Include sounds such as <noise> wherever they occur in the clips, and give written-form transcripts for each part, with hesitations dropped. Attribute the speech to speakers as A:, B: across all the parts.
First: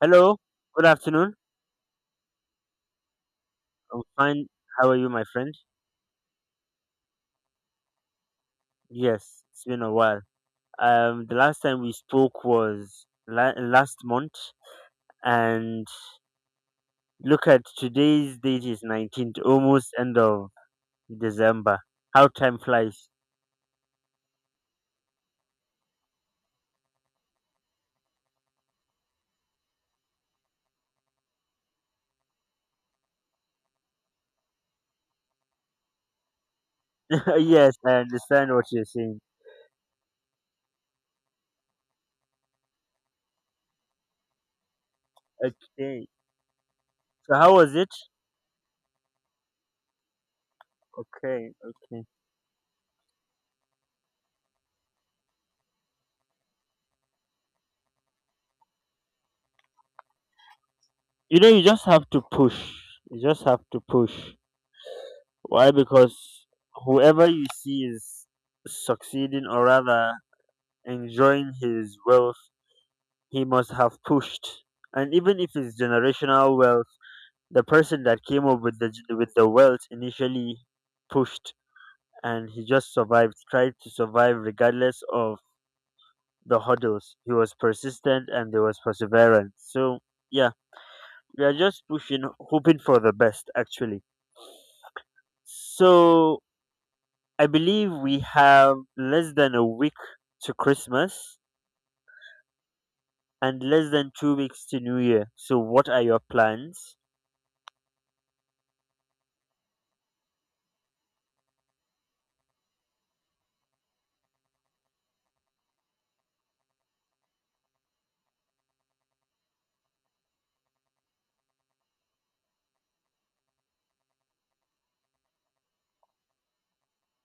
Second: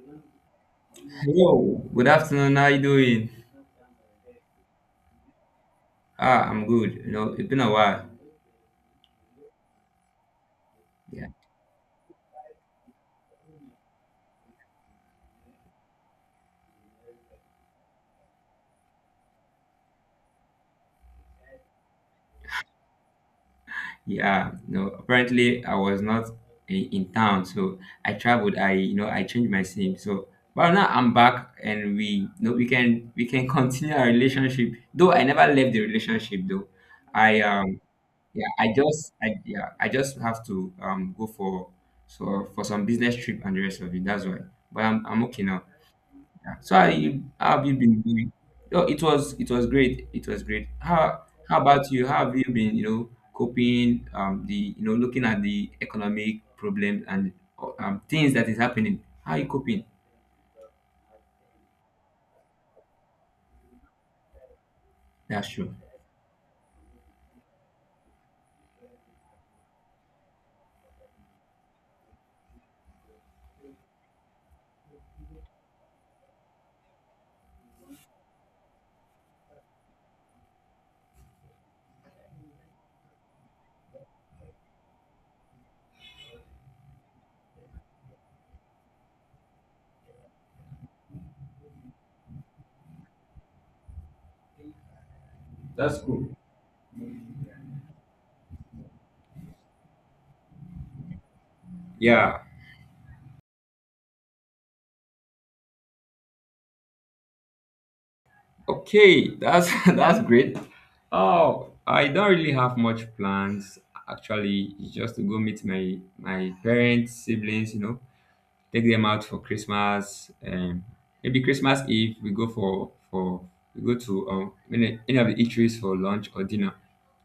A: Hello, good afternoon.
B: Hello, good afternoon. How you doing?
A: I'm fine. How are you, my friend?
B: Ah, I'm good. It's been a while.
A: Yes, it's been a while.
B: Yeah,
A: The last time we spoke was last month, and look at today's date is 19th, almost end of December. How time flies.
B: yeah. No, apparently I was not in town, so I traveled. I changed my sim. So, but now I'm back, and we, you know, we can <laughs> continue our relationship. Though I never left the relationship, though.
A: <laughs>
B: I
A: Yes, I
B: yeah,
A: understand what
B: I
A: you're
B: just,
A: saying.
B: I yeah, I just have to go for some business trip and the rest of it. That's why. But I'm okay now.
A: Okay.
B: So how you
A: So how
B: how have
A: was
B: you
A: it?
B: been doing? Oh, it was great. It was great. How
A: Okay,
B: how about
A: okay.
B: you? How have you been, coping the you know looking at the economic problems and things that is happening? How are you coping?
A: You know, you just have to push. You just have to push.
B: That's
A: Why?
B: true.
A: Because whoever you see is succeeding, or rather enjoying his wealth, he must have pushed. And even if it's generational wealth, the person that came up with the wealth initially pushed, and he just survived, tried to survive regardless of the hurdles. He was persistent and there was perseverance. So yeah, we are just pushing, hoping for the best actually.
B: That's cool.
A: So I believe we have less than a week to Christmas
B: Yeah.
A: and less than 2 weeks to New Year. So what are your plans?
B: Okay. That's <laughs> that's great. Oh, I don't really have much plans actually. It's just to go meet my parents, siblings, take them out for Christmas. Maybe Christmas Eve we go for we go to any of the eateries for lunch or dinner.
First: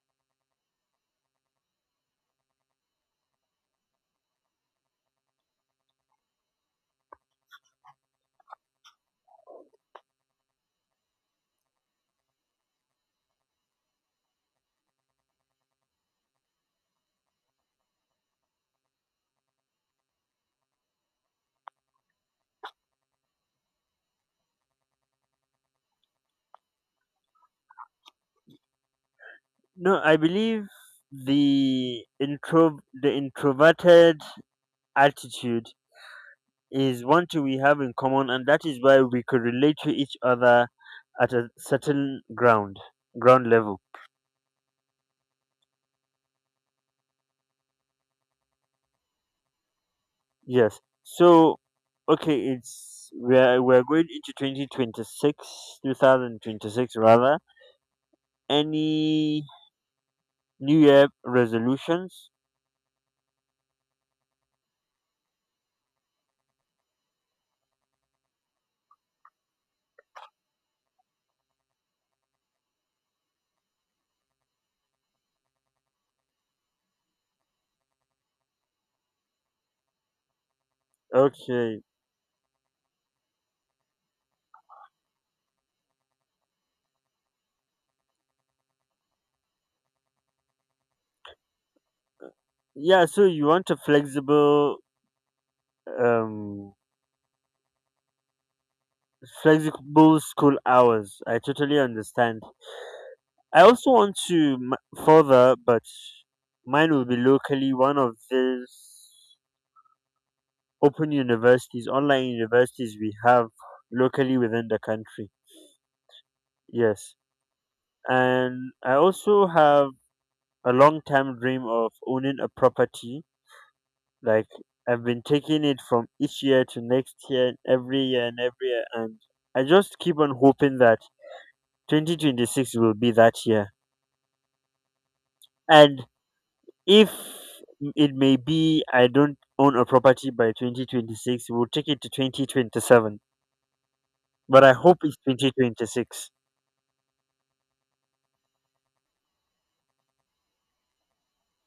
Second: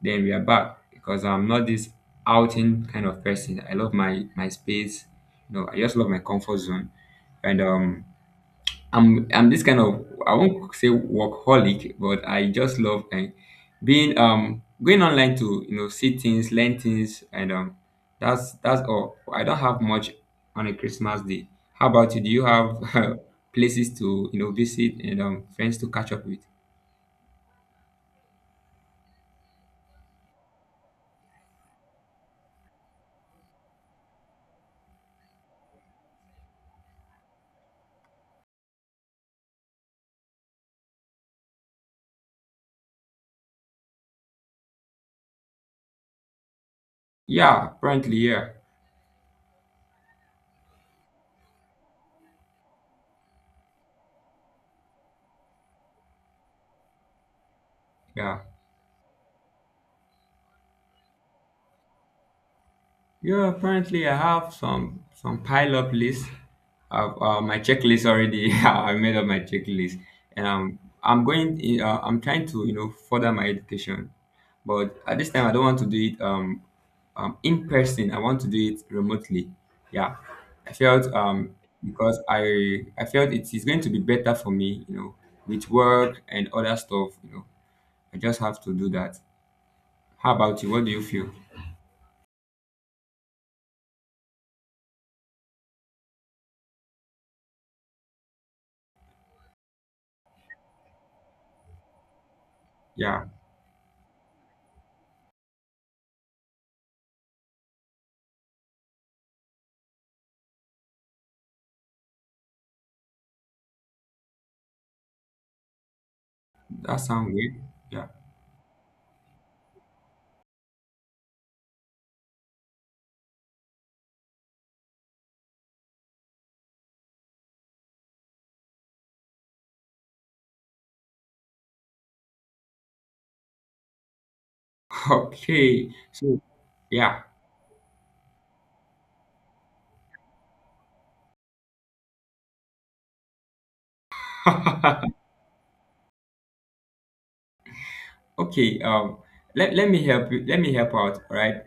B: Then we are back because I'm not this outing kind of person. I love my space. I just love my comfort zone, and I'm this kind of I won't say workaholic, but I just love being going online to see things, learn things, and that's all. I don't have much on a Christmas day. How about you? Do you have <laughs> places to visit and friends to catch up with?
A: No, I believe the introverted attitude is one thing we have in common, and that is why we could relate to each other at a certain ground level.
B: Yeah, apparently yeah
A: Yes. So, okay, it's we're going into 2026, 2026 rather.
B: yeah.
A: Any New Year resolutions?
B: Yeah, apparently I have some pile up list. I've, my checklist already. <laughs> I made up my checklist, and I'm going. I'm trying to further my education, but at this time I don't want to do it in person. I want to do it remotely. Yeah, I felt
A: Okay.
B: because I felt it is going to be better for me. With work and other stuff. I just have to do that. How about you? What do you feel?
A: Yeah. So you want a flexible um flexible school hours. I totally understand.
B: Yeah,
A: I also want to further, but mine will be locally one of these open universities, online universities we have locally within the country.
B: that
A: Yes.
B: sounds good. Yeah.
A: And I also have a long time dream of owning a property. Like, I've been taking it from each year to next year and every year and every year. And I just keep on hoping that 2026 will be that year.
B: <laughs> Okay.
A: And
B: So
A: if
B: yeah.
A: it may be I don't own a property by 2026, we'll take it to 2027. But I hope it's
B: <laughs>
A: 2026.
B: Okay. Let me help you. Let me help out. All right.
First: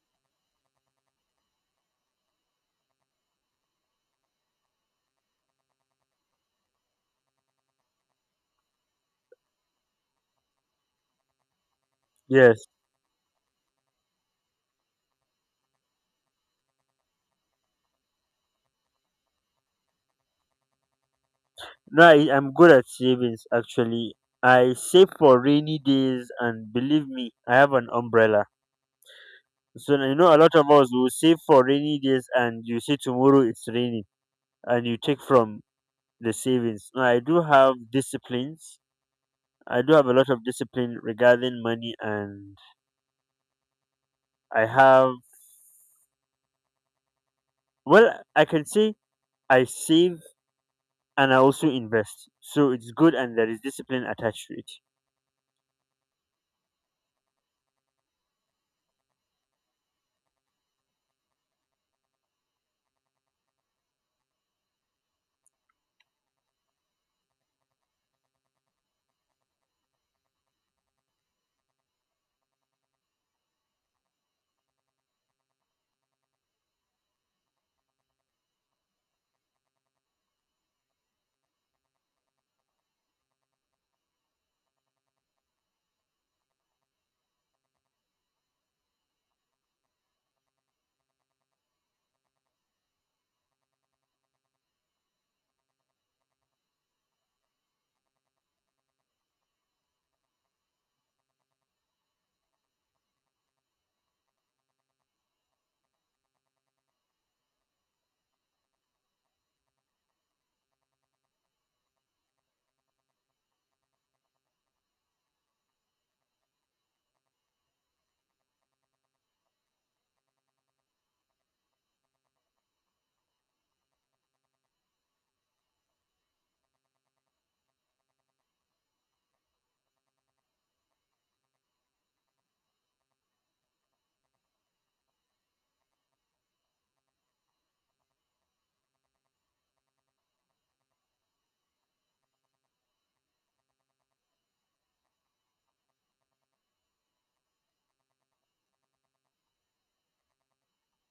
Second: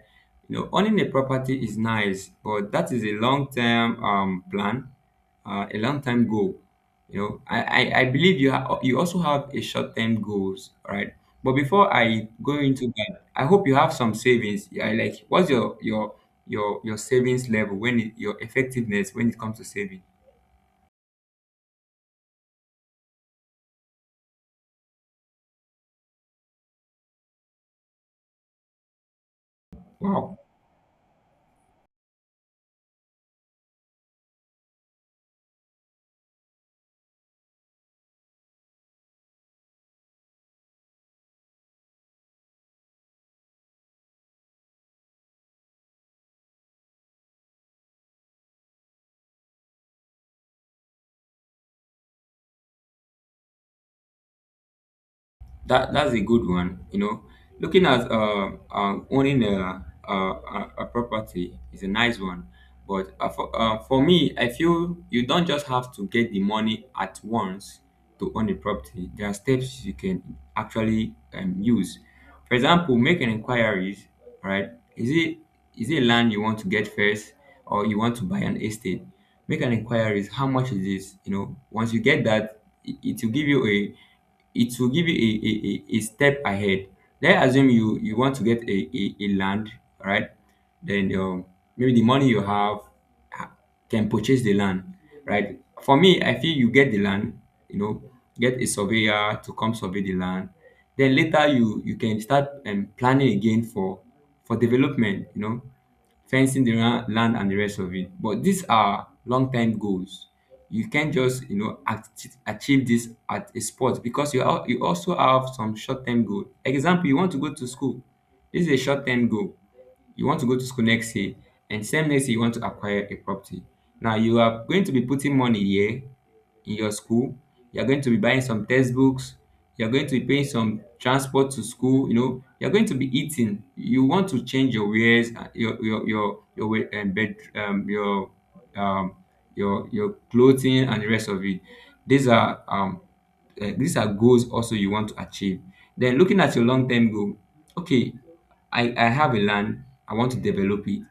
B: Owning a property is nice, but that is a long term plan, a long time goal. I believe you also have a short term goals. All right. But before I go
A: Yes.
B: into that, I hope you have some savings. Yeah, like what's your savings level your effectiveness when it comes to saving?
A: No, I'm good at savings actually. I save for rainy days, and believe me, I have an umbrella. So I know a
B: Wow.
A: lot of us will save for rainy days, and you say tomorrow it's raining, and you take from the savings. No, I do have disciplines. I do have a lot of discipline regarding money, and I have, well, I can say I save and I also invest. So it's good and there is discipline attached to it.
B: That's a good one. Looking at owning a property is a nice one. But for me, I feel you don't just have to get the money at once to own a property. There are steps you can actually use. For example, make an inquiries, right? Is it land you want to get first or you want to buy an estate? Make an inquiries, how much is this? Once you get that, it will give you a it will give you a step ahead. Let's assume you want to get a land, right? Then maybe the money you have ha- can purchase the land, right? For me, I feel you get the land, you know, get a surveyor to come survey the land. Then later you can start planning again for development, fencing the land and the rest of it. But these are long-term goals. You can't just achieve this at a spot because you also have some short-term goal. Example, you want to go to school. This is a short-term goal. You want to go to school next year, and same next year you want to acquire a property. Now you are going to be putting money here in your school, you're going to be buying some textbooks, you're going to be paying some transport to school, you're going to be eating, you want to change your wares, your way and bed your um clothing and the rest of it. These are these are goals also you want to achieve. Then looking at your long-term goal, okay, I have a land, I want to develop it.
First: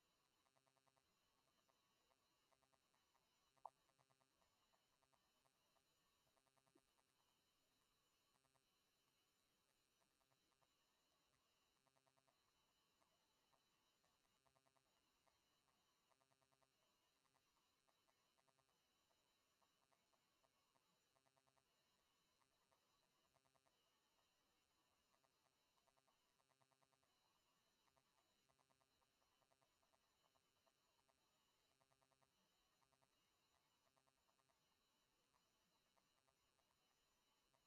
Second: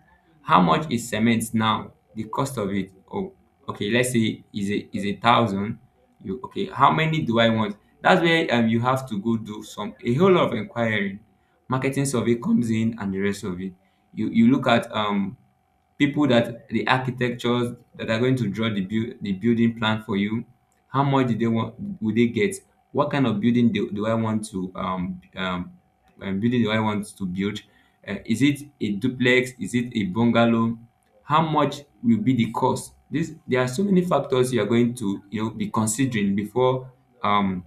B: How much is cement now? The cost of it. Oh, okay, let's say is a thousand. You okay, how many do I want? That's where you have to go do some a whole lot of inquiring. Marketing survey comes in and the rest of it. You look at people that the architectures that are going to draw the building plan for you. How much do they want? Would they get what kind of building do I want to building do I want to build? Is it a duplex? Is it a bungalow? How much will be the cost? This There are so many factors you are going to be considering before um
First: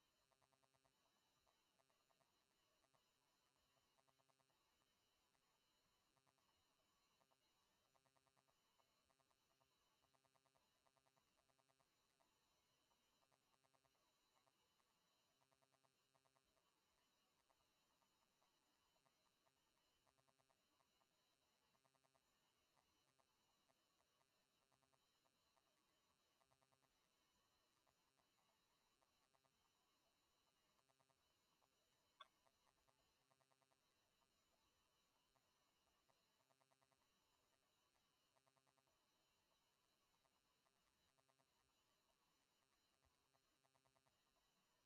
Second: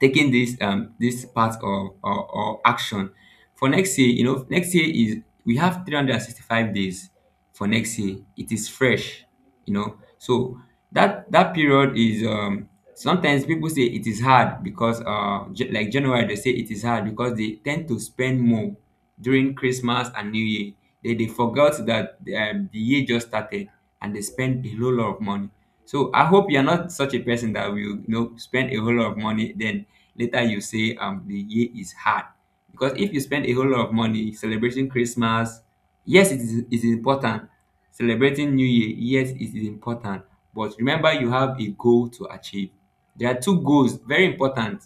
B: taking this part or action for next year. Next year is, we have 365 days for next year. It is fresh, so that period is, sometimes people say it is hard because January they say it is hard because they tend to spend more during Christmas and New Year. They forgot that the year just started, and they spend a whole lot of money. So I hope you're not such a person that will spend a whole lot of money, then later you say the year is hard. Because if you spend a whole lot of money celebrating Christmas, yes it is important. Celebrating New Year, yes it is important. But remember you have a goal to achieve. There are two goals very important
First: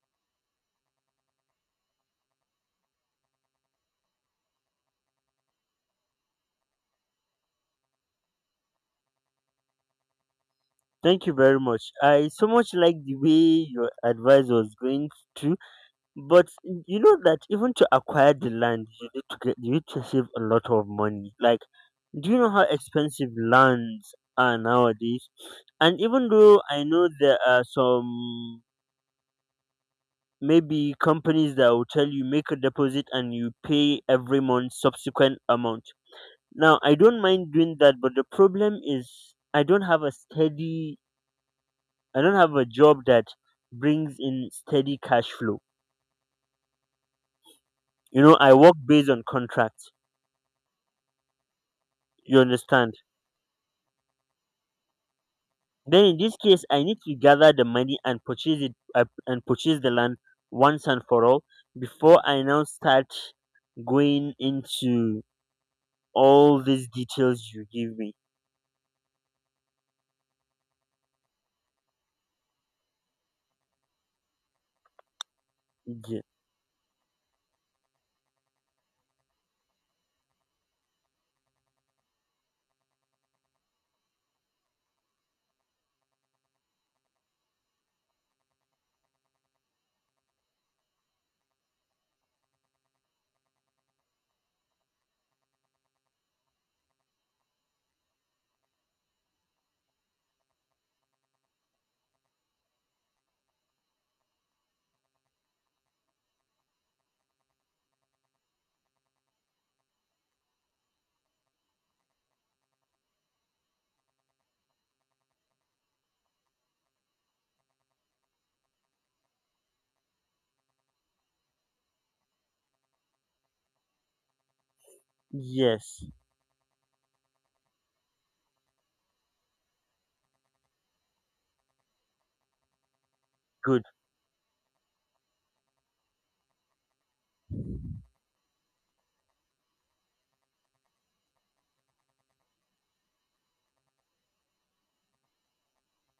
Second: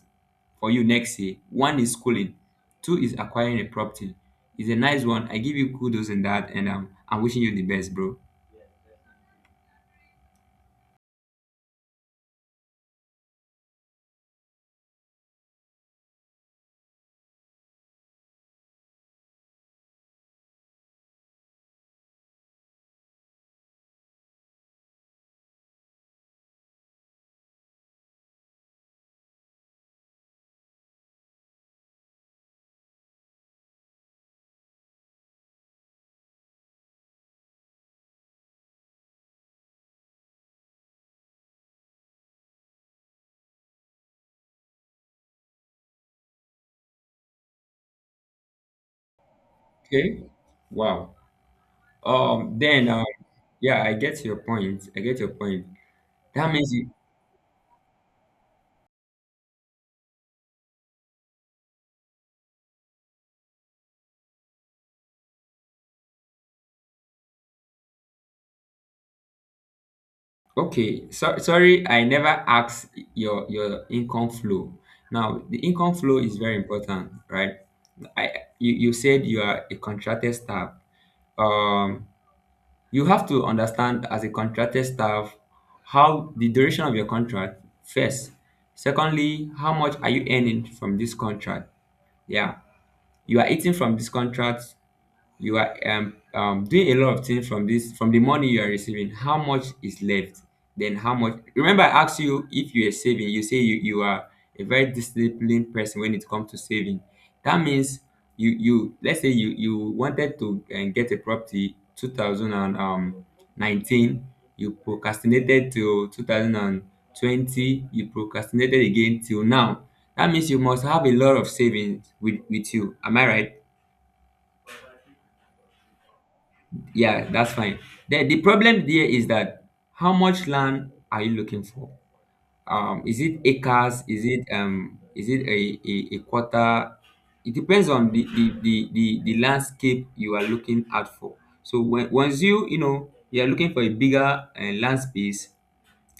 B: for you next year. One is schooling, two is acquiring a property. It's a nice one. I give you kudos in that and I'm wishing you the best, bro.
A: Thank you very much. I so much like the way your advice was going to, but you know that even to acquire the land, you need to save a lot of money. Like, do you know how expensive lands are nowadays? And even though I know there are some maybe companies that will tell you make a deposit and you pay every month subsequent amount. Now I don't mind doing that, but the problem is I don't have a job that brings in steady cash flow. You know, I work based on contracts.
B: Okay. Wow.
A: You
B: Then,
A: understand?
B: yeah, I get your point. I get your point.
A: Then in this
B: That
A: case
B: means
A: I
B: you,
A: need to gather the money and purchase the land once and for all before I now start going into all these details you give me.
B: okay. So, sorry, I never asked your income flow. Now, the income flow
A: Ye-
B: is very important, right? I you said you are a contracted staff. Um, you have to understand as a contracted staff how the duration of your contract first. Secondly, how much are you earning from this contract? Yeah, you are eating from this contract. You are doing a lot of things from the money you are receiving. How much is left? Then how much remember I asked you if you are saving, you say you are a very disciplined person when it comes to saving. That means you let's say you wanted to get a property 2019. You procrastinated till 2020. You procrastinated again till now. That means you must have a lot of savings with you. Am I right?
A: Yes,
B: Yeah, that's fine. The problem there is that how much land are you looking for? Is it
A: good.
B: acres? Is it a quarter? It depends on the landscape you are looking out for. So when once you are looking for a bigger land space,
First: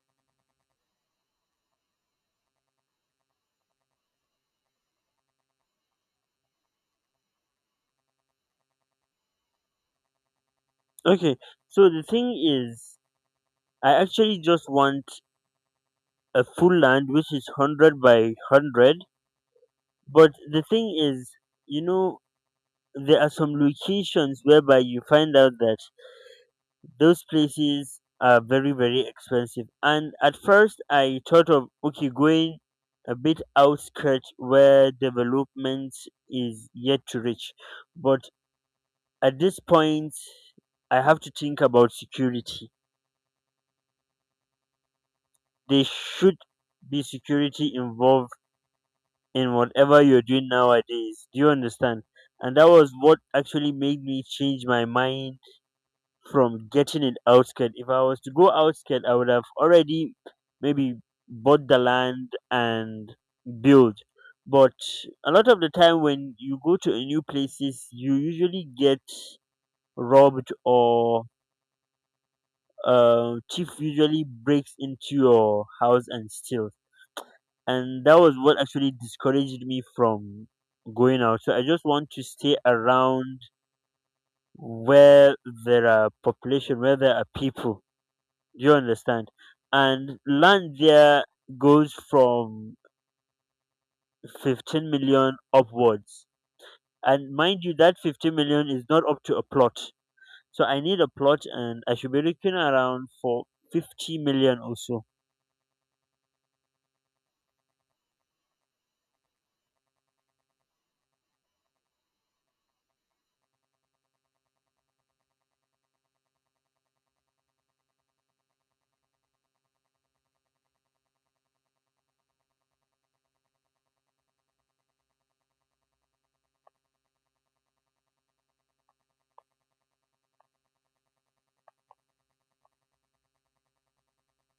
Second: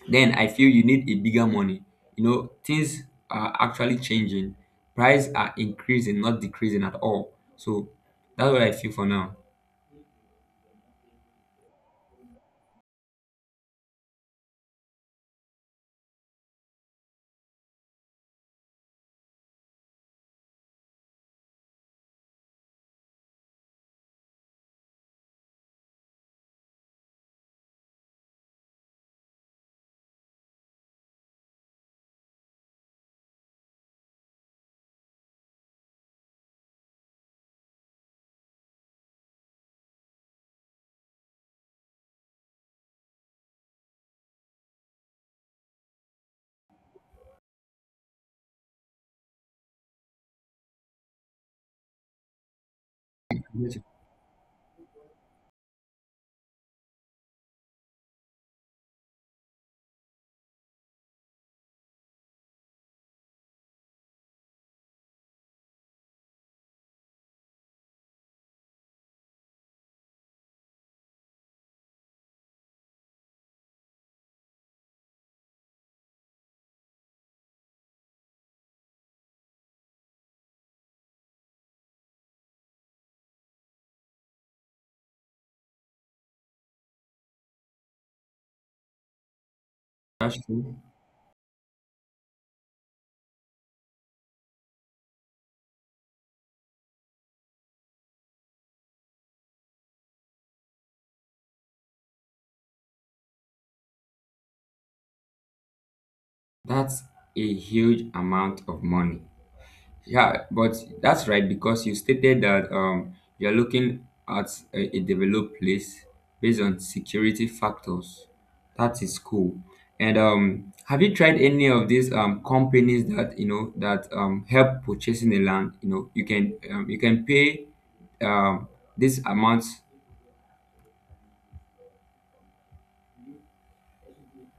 B: then I feel you need a bigger money. Things are actually changing. Price are increasing, not decreasing at all. So that's what I feel for now.
A: Okay, so the thing is, I actually just want a full land which is 100 by 100, but the thing is, you know, there are some locations whereby you find out that those places are very very expensive. And at first I thought of okay going a bit outskirt where development is yet to reach, but at this point I have to think about security. There should be security involved in whatever you're doing nowadays. Do you understand? And that was what actually
B: Yes,
A: made me change my mind from getting an outskirt. If I was to go outskirt, I would have already maybe bought the land and build. But a lot of the time, when you go to a new places, you usually get robbed or thief usually breaks into your house and steals, and that was what actually discouraged me from going out. So I just want to stay around where there are population, where there are people. Do you understand? And
B: that's
A: land
B: true.
A: there goes from 15 million upwards, and mind you that 15 million is not up to a plot. So I need a plot and I should be looking around for 50 million or so.
B: That's a huge amount of money. Yeah, but that's right because you stated that you're looking at a developed place based on security factors. That is cool. And have you tried any of these companies that you know that help purchasing the land? You can pay um, this amount